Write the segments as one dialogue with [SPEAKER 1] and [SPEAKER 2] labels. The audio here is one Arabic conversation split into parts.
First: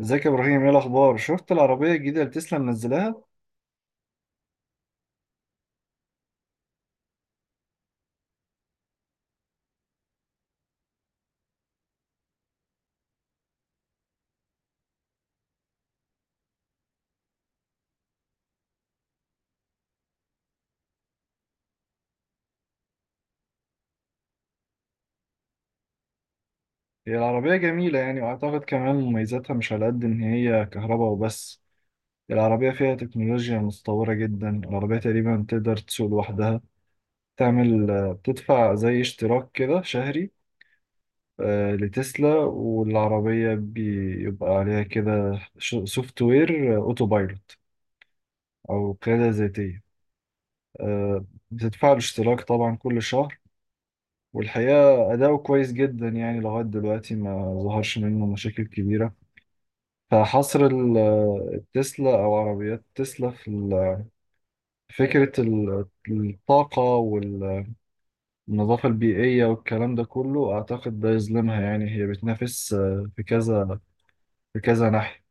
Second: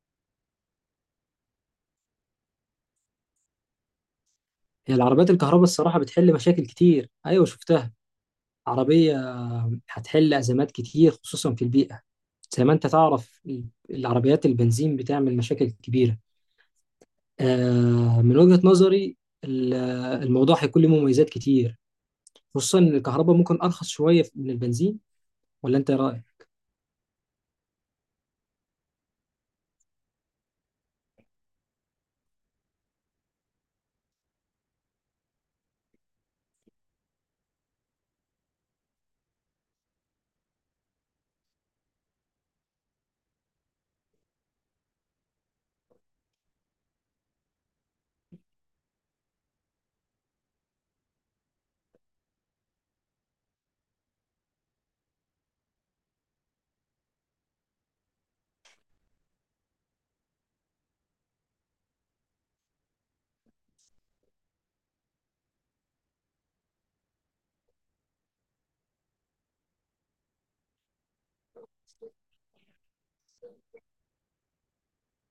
[SPEAKER 1] ازيك يا ابراهيم؟ ايه الاخبار؟ شفت العربيه الجديده اللي تسلا منزلاها؟
[SPEAKER 2] هي العربيات الكهرباء الصراحة بتحل مشاكل كتير، أيوة شفتها. عربية هتحل أزمات كتير خصوصا في البيئة. زي ما أنت تعرف العربيات البنزين بتعمل مشاكل كبيرة. من وجهة نظري ال- الموضوع هيكون له مميزات كتير، خصوصا إن الكهرباء ممكن أرخص شوية من البنزين. ولا أنت إيه رأيك؟
[SPEAKER 1] هي العربيه جميله يعني، واعتقد كمان مميزاتها مش على قد ان هي كهرباء وبس. العربيه فيها تكنولوجيا متطوره جدا، العربيه تقريبا تقدر تسوق لوحدها. تعمل بتدفع زي اشتراك كده شهري لتسلا، والعربيه بيبقى عليها كده سوفت وير اوتو بايلوت او قياده ذاتيه. آه، بتدفع له اشتراك طبعا كل شهر، والحقيقة أداؤه كويس جدا يعني، لغاية دلوقتي ما ظهرش منه مشاكل كبيرة. فحصر ال- التسلا أو عربيات تسلا في فكرة الطاقة والنظافة البيئية والكلام ده كله، أعتقد ده يظلمها، يعني هي بتنافس في كذا ناحية.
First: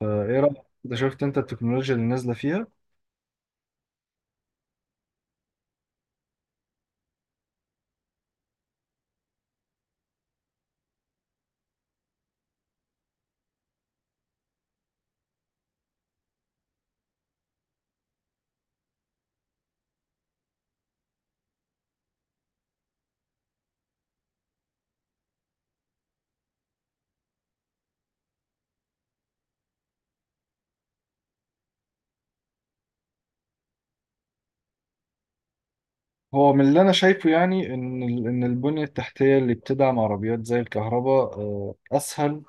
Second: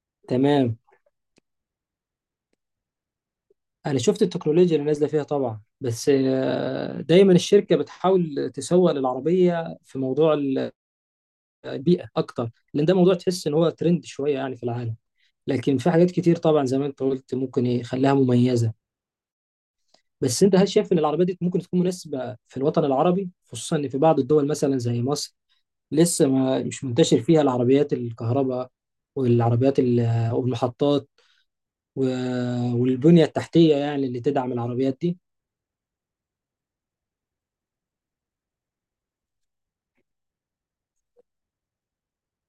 [SPEAKER 1] فإيه رأيك؟
[SPEAKER 2] تمام.
[SPEAKER 1] أنت شفت أنت التكنولوجيا اللي نازلة فيها؟
[SPEAKER 2] أنا شفت التكنولوجيا اللي نازلة فيها طبعا، بس دايما الشركة بتحاول تسوق للعربية في موضوع البيئة أكتر، لأن ده موضوع تحس إن هو ترند شوية يعني في العالم. لكن في حاجات كتير طبعا زي ما انت قلت ممكن يخليها مميزه. بس انت هل شايف ان العربيه دي ممكن تكون مناسبه في الوطن العربي، خصوصا ان في بعض الدول مثلا زي مصر لسه ما مش منتشر فيها العربيات الكهرباء والعربيات والمحطات والبنيه التحتيه يعني اللي تدعم العربيات دي؟
[SPEAKER 1] هو من اللي أنا شايفه يعني، إن البنية التحتية اللي بتدعم عربيات زي الكهرباء أسهل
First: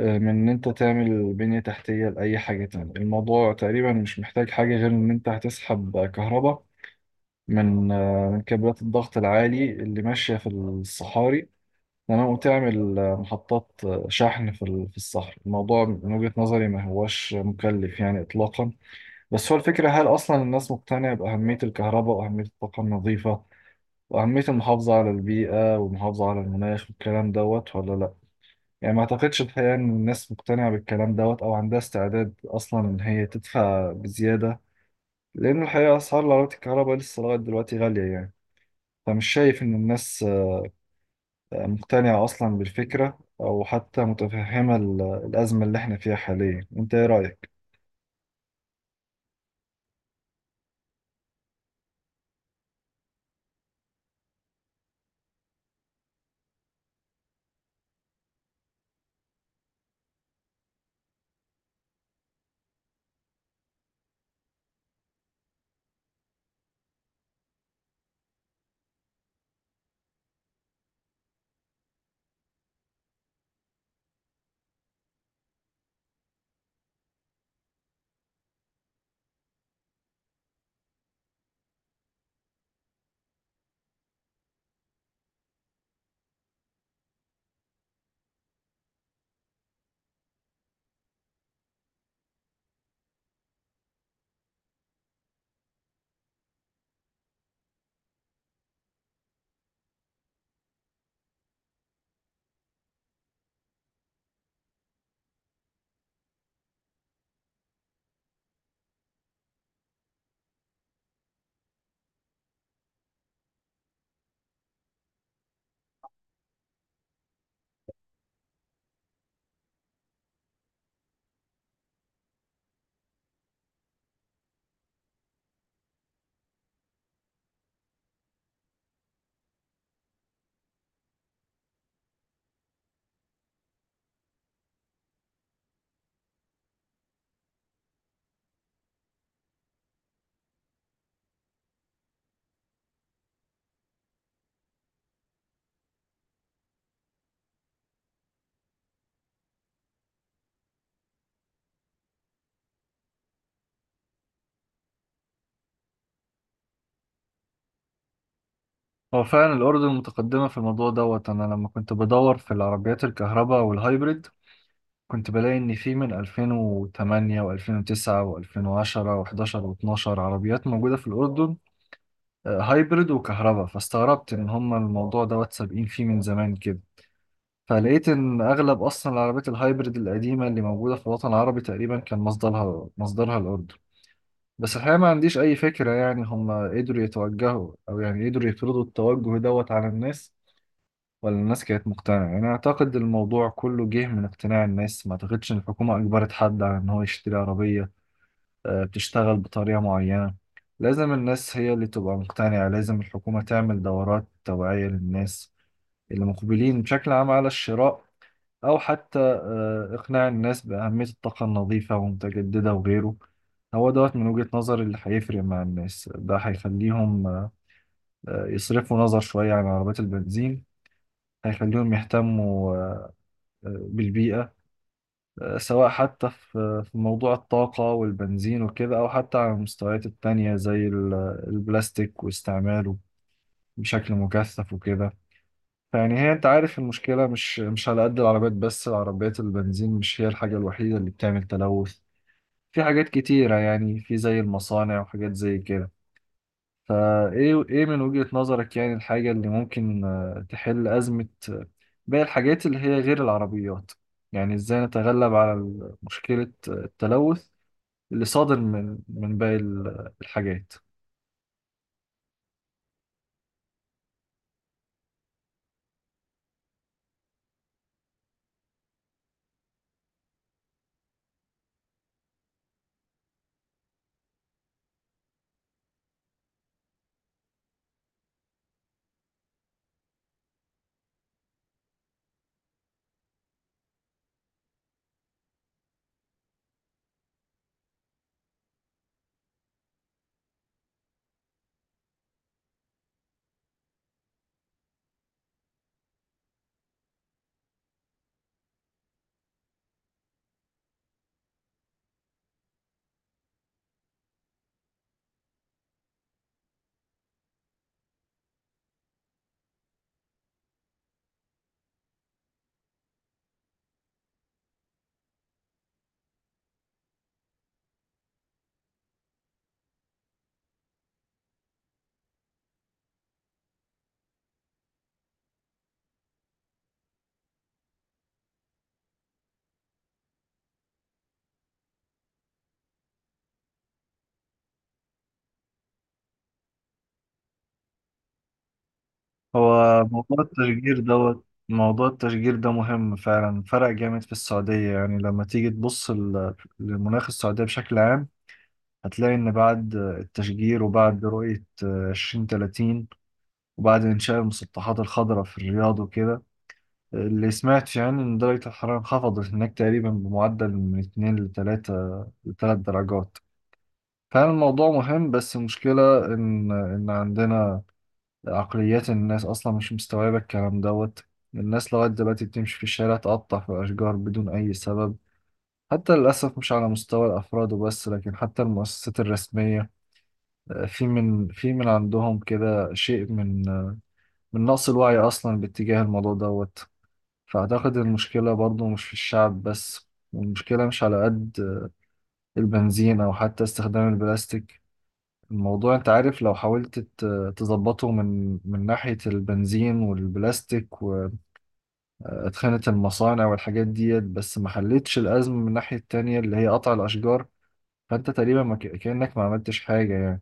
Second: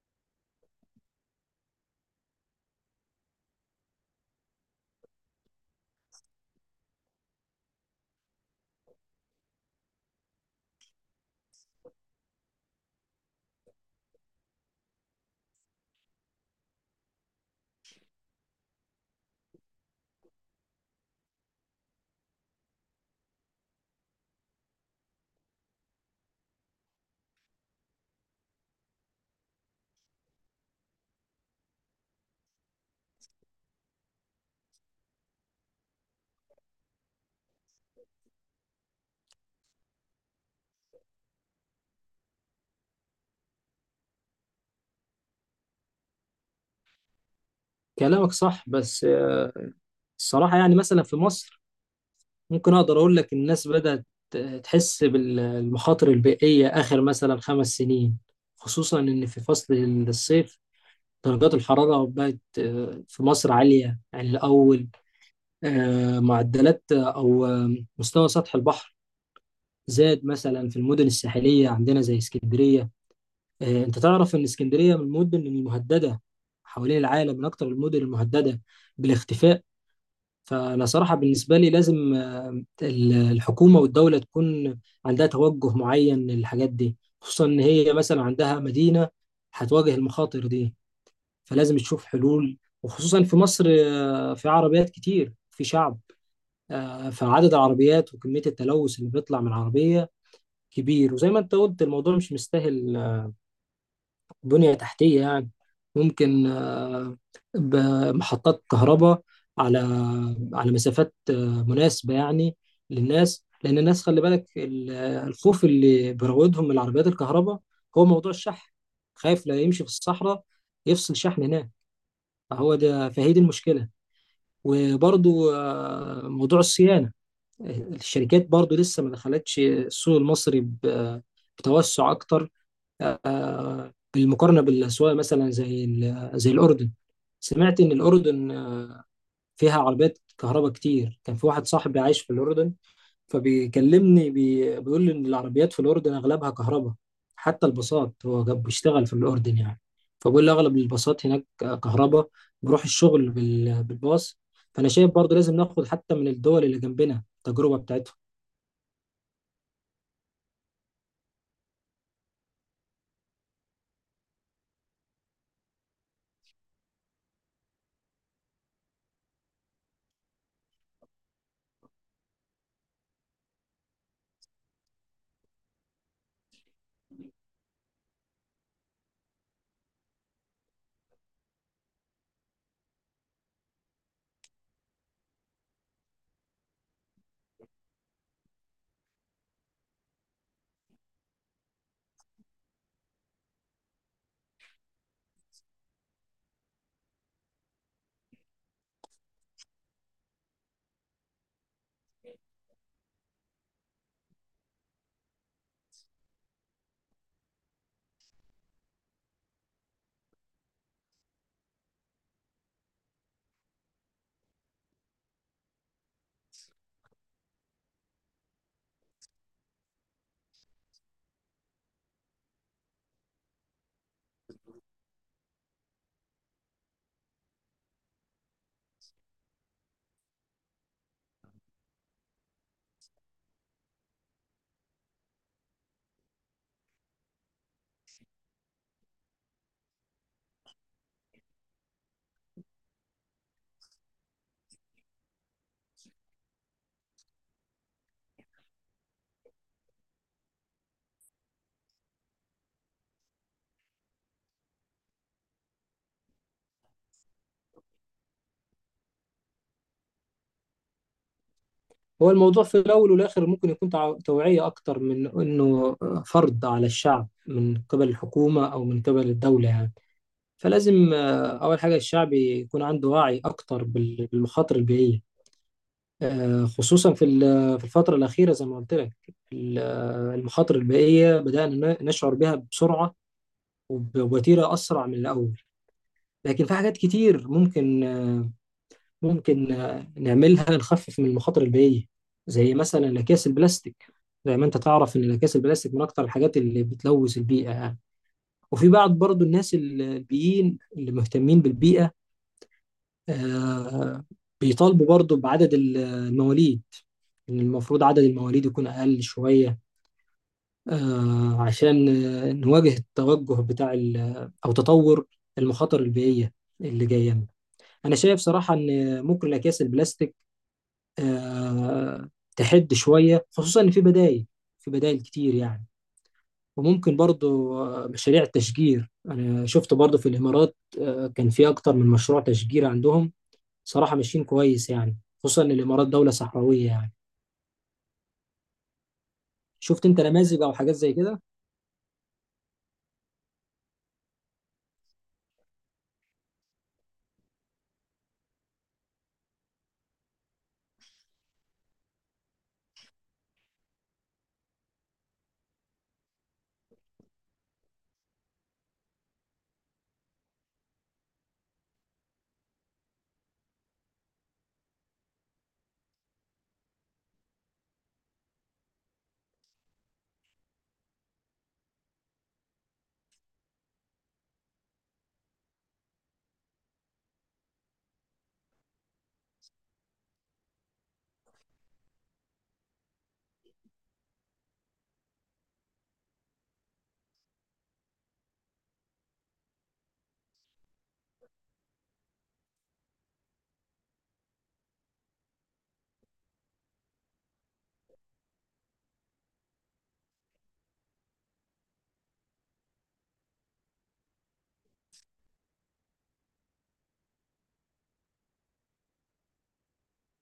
[SPEAKER 1] من ان انت تعمل بنية تحتية لأي حاجة تانية. الموضوع تقريبا مش محتاج حاجة غير ان انت هتسحب كهرباء من من كابلات الضغط العالي اللي ماشية في الصحاري، تمام، وتعمل محطات شحن في الصحراء. الموضوع من وجهة نظري ما هوش مكلف يعني إطلاقا. بس هو الفكرة، هل أصلا الناس مقتنعة بأهمية الكهرباء وأهمية الطاقة النظيفة وأهمية المحافظة على البيئة والمحافظة على المناخ والكلام دوت ولا لأ؟ يعني ما اعتقدش الحقيقة ان الناس مقتنعة بالكلام دوت، او عندها استعداد اصلا ان هي تدفع بزيادة، لان الحقيقة اسعار العربيات الكهرباء لسه لغاية دلوقتي غالية يعني. فمش شايف ان الناس مقتنعة اصلا بالفكرة، او حتى متفهمة الازمة اللي احنا فيها حاليا. انت ايه رأيك؟
[SPEAKER 2] كلامك صح، بس الصراحه يعني مثلا في مصر ممكن اقدر اقول لك الناس بدات تحس بالمخاطر البيئيه اخر مثلا 5 سنين، خصوصا ان في فصل الصيف درجات الحرارة بقت في مصر عالية عن الأول. معدلات أو مستوى سطح البحر زاد مثلا في المدن الساحلية عندنا زي اسكندرية. أنت تعرف إن اسكندرية من المدن المهددة حوالين العالم، من أكثر المدن المهددة بالاختفاء. فأنا صراحة بالنسبة لي لازم الحكومة والدولة تكون عندها توجه معين للحاجات دي، خصوصا إن هي مثلا عندها مدينة هتواجه المخاطر دي، فلازم تشوف حلول. وخصوصا في مصر في عربيات كتير، في شعب، فعدد العربيات وكمية التلوث اللي بيطلع من العربية كبير. وزي ما انت قلت الموضوع مش مستاهل بنية تحتية يعني، ممكن بمحطات كهرباء على مسافات مناسبة يعني للناس. لأن الناس خلي بالك الخوف اللي بيراودهم من العربيات الكهرباء هو موضوع الشحن، خايف لا يمشي في الصحراء يفصل شحن هناك. فهو ده فهي دي المشكلة. وبرضو موضوع الصيانة، الشركات برضو لسه ما دخلتش السوق المصري بتوسع أكتر، بالمقارنة بالأسواق مثلا زي الأردن. سمعت إن الأردن فيها عربيات كهرباء كتير. كان في واحد صاحبي عايش في الأردن، فبيكلمني بيقول لي ان العربيات في الاردن اغلبها كهرباء. حتى الباصات، هو بيشتغل في الاردن يعني، فبيقول لي اغلب الباصات هناك كهرباء، بروح الشغل بالباص. فانا شايف برضو لازم ناخد حتى من الدول اللي جنبنا التجربه بتاعتهم.
[SPEAKER 1] هو فعلا الأردن متقدمة في الموضوع دوت. أنا لما كنت بدور في العربيات الكهرباء والهايبريد، كنت بلاقي إن في من 2008 و2009 و2010 و11 و12 عربيات موجودة في الأردن، هايبرد وكهرباء. فاستغربت ان هما الموضوع دوت سابقين فيه من زمان كده. فلقيت ان اغلب اصلا العربيات الهايبرد القديمه اللي موجوده في الوطن العربي تقريبا كان مصدرها الاردن. بس الحقيقه ما عنديش اي فكره يعني، هما قدروا يتوجهوا، او يعني قدروا يفرضوا التوجه دوت على الناس، ولا الناس كانت مقتنعه؟ يعني اعتقد الموضوع كله جه من اقتناع الناس. ما اعتقدش ان الحكومه اجبرت حد على ان هو يشتري عربيه بتشتغل بطريقة معينة. لازم الناس هي اللي تبقى مقتنعة، لازم الحكومة تعمل دورات توعية للناس اللي مقبلين بشكل عام على الشراء، أو حتى إقناع الناس بأهمية الطاقة النظيفة ومتجددة وغيره. هو دوت من وجهة نظري اللي هيفرق مع الناس، ده هيخليهم يصرفوا نظر شوية عن عربيات البنزين، هيخليهم يهتموا بالبيئة، سواء حتى في موضوع الطاقة والبنزين وكده، أو حتى على المستويات التانية زي البلاستيك واستعماله بشكل مكثف وكده. فيعني هي أنت عارف المشكلة مش على قد العربيات بس، العربيات البنزين مش هي الحاجة الوحيدة اللي بتعمل تلوث، في حاجات كتيرة يعني، في زي المصانع وحاجات زي كده. فإيه إيه إيه من وجهة نظرك يعني الحاجة اللي ممكن تحل أزمة باقي الحاجات اللي هي غير العربيات؟ يعني إزاي نتغلب على مشكلة التلوث اللي صادر من باقي الحاجات؟
[SPEAKER 2] هو الموضوع في الاول والاخر ممكن يكون توعيه اكتر من انه فرض على الشعب من قبل الحكومه او من قبل الدوله يعني. فلازم اول حاجه الشعب يكون عنده وعي اكتر بالمخاطر البيئيه. خصوصا في الفترة الأخيرة، زي ما قلت لك المخاطر البيئية بدأنا نشعر بها بسرعة، وبوتيرة أسرع من الأول. لكن في حاجات كتير ممكن نعملها نخفف من المخاطر البيئية، زي مثلا الأكياس البلاستيك. زي ما أنت تعرف إن الأكياس البلاستيك من أكتر الحاجات اللي بتلوث البيئة يعني. وفي بعض برضو الناس البيئيين اللي مهتمين بالبيئة آه، بيطالبوا برضو بعدد المواليد، إن المفروض عدد المواليد يكون أقل شوية، عشان نواجه التوجه بتاع أو تطور المخاطر البيئية اللي جاية لنا. أنا شايف صراحة إن ممكن الأكياس البلاستيك آه، تحد شوية، خصوصا إن في بدايل كتير يعني. وممكن برضو مشاريع التشجير، أنا شفت برضو في الإمارات كان في أكتر من مشروع تشجير عندهم، صراحة ماشيين كويس يعني، خصوصا إن الإمارات دولة صحراوية يعني.
[SPEAKER 1] هو
[SPEAKER 2] شفت أنت
[SPEAKER 1] موضوع
[SPEAKER 2] نماذج أو حاجات
[SPEAKER 1] التشجير
[SPEAKER 2] زي كده؟
[SPEAKER 1] دوت، موضوع التشجير ده مهم فعلا، فرق جامد في السعودية. يعني لما تيجي تبص للمناخ السعودية بشكل عام، هتلاقي إن بعد التشجير وبعد رؤية 2030 وبعد إنشاء المسطحات الخضراء في الرياض وكده، اللي سمعت يعني إن درجة الحرارة انخفضت هناك تقريبا بمعدل من 2 ل 3 درجات. فعلا الموضوع مهم، بس المشكلة إن عندنا عقليات الناس أصلا مش مستوعبة الكلام دوت. الناس لغاية دلوقتي بتمشي في الشارع تقطع في الأشجار بدون أي سبب، حتى للأسف مش على مستوى الأفراد وبس، لكن حتى المؤسسات الرسمية في من عندهم كده شيء من من نقص الوعي أصلا باتجاه الموضوع دوت. فأعتقد المشكلة برضو مش في الشعب بس، والمشكلة مش على قد البنزين أو حتى استخدام البلاستيك. الموضوع أنت عارف، لو حاولت تظبطه من ناحية البنزين والبلاستيك، اتخانت المصانع والحاجات ديت، بس ما حلتش الأزمة من الناحية التانية اللي هي قطع الأشجار. فأنت تقريبا ما كأنك ما عملتش حاجة يعني.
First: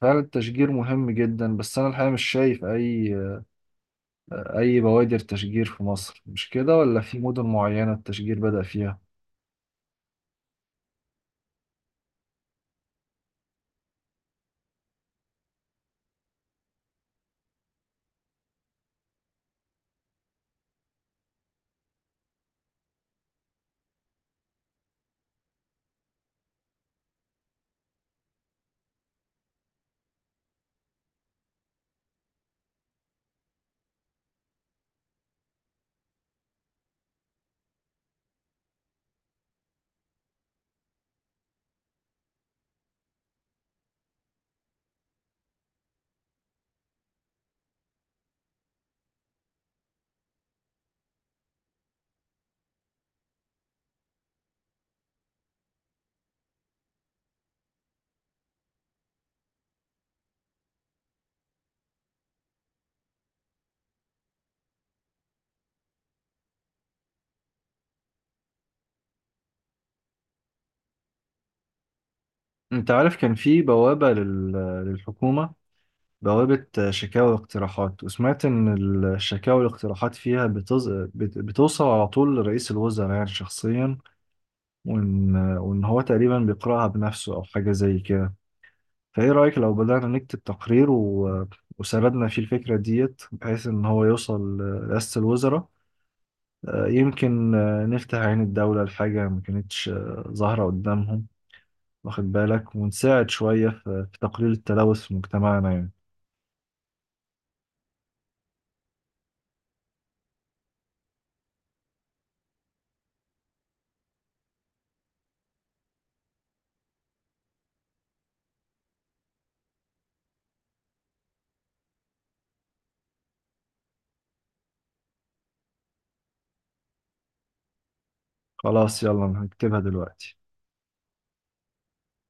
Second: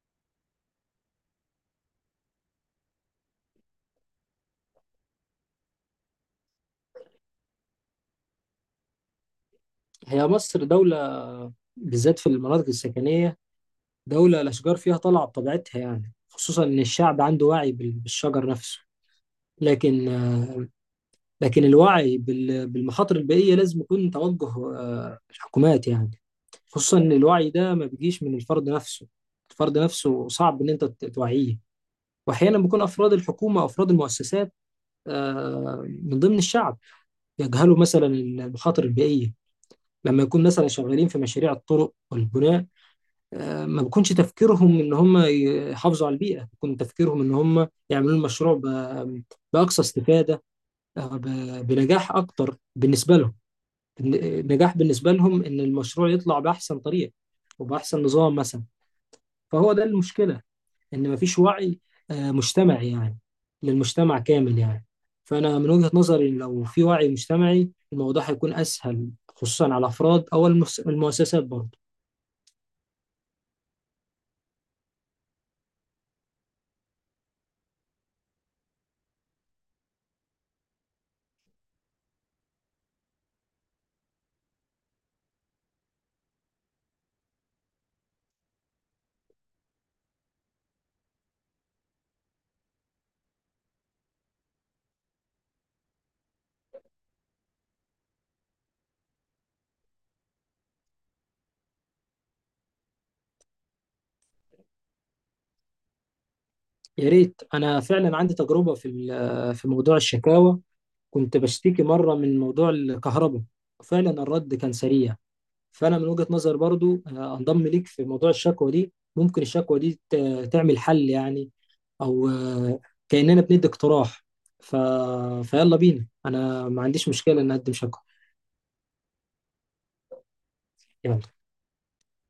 [SPEAKER 1] فعلا التشجير مهم جدا، بس أنا الحقيقة مش شايف أي بوادر تشجير في مصر. مش كده؟ ولا في مدن معينة التشجير بدأ فيها؟
[SPEAKER 2] هي مصر دولة، بالذات في المناطق السكنية، دولة الأشجار فيها طالعة بطبيعتها يعني، خصوصا إن الشعب عنده وعي بالشجر نفسه. لكن لكن الوعي بالمخاطر البيئية لازم يكون توجه الحكومات يعني، خصوصا إن الوعي ده ما بيجيش من الفرد نفسه، الفرد نفسه صعب إن أنت توعيه. وأحيانا بيكون أفراد الحكومة أفراد المؤسسات من ضمن الشعب يجهلوا مثلا المخاطر البيئية، لما يكون مثلا شغالين في مشاريع الطرق والبناء ما بيكونش تفكيرهم ان هم يحافظوا على البيئه، بيكون تفكيرهم ان هم يعملوا المشروع باقصى استفاده، بنجاح اكتر بالنسبه لهم. النجاح بالنسبه لهم ان المشروع يطلع باحسن طريقه وباحسن نظام مثلا. فهو ده المشكله، ان مفيش وعي مجتمعي يعني، للمجتمع كامل يعني. فانا من وجهه نظري لو في وعي مجتمعي الموضوع هيكون اسهل، خصوصا على الافراد او المؤسسات برضه.
[SPEAKER 1] أنت عارف كان في للحكومة، بوابة شكاوى واقتراحات، وسمعت إن الشكاوى والاقتراحات فيها بتوصل على طول لرئيس الوزراء يعني شخصيا، وإن هو تقريبا بيقرأها بنفسه أو حاجة زي كده. فإيه رأيك لو بدأنا نكتب تقرير وسردنا فيه الفكرة ديت، بحيث إن هو يوصل لرئاسة الوزراء، يمكن نفتح عين الدولة لحاجة ما كانتش ظاهرة قدامهم، واخد بالك، ونساعد شوية في تقليل التلوث في مجتمعنا يعني.
[SPEAKER 2] يا ريت. انا فعلا عندي تجربه في موضوع الشكاوى، كنت بشتكي مره من موضوع الكهرباء، فعلا الرد كان سريع. فانا من وجهه نظر برضو انضم ليك في موضوع الشكوى دي، ممكن الشكوى دي تعمل حل يعني، او كاننا بندي اقتراح. ف... فيلا بينا، انا ما عنديش مشكله ان اقدم شكوى.
[SPEAKER 1] خلاص، يلا، أنا هكتبها دلوقتي.
[SPEAKER 2] يلا.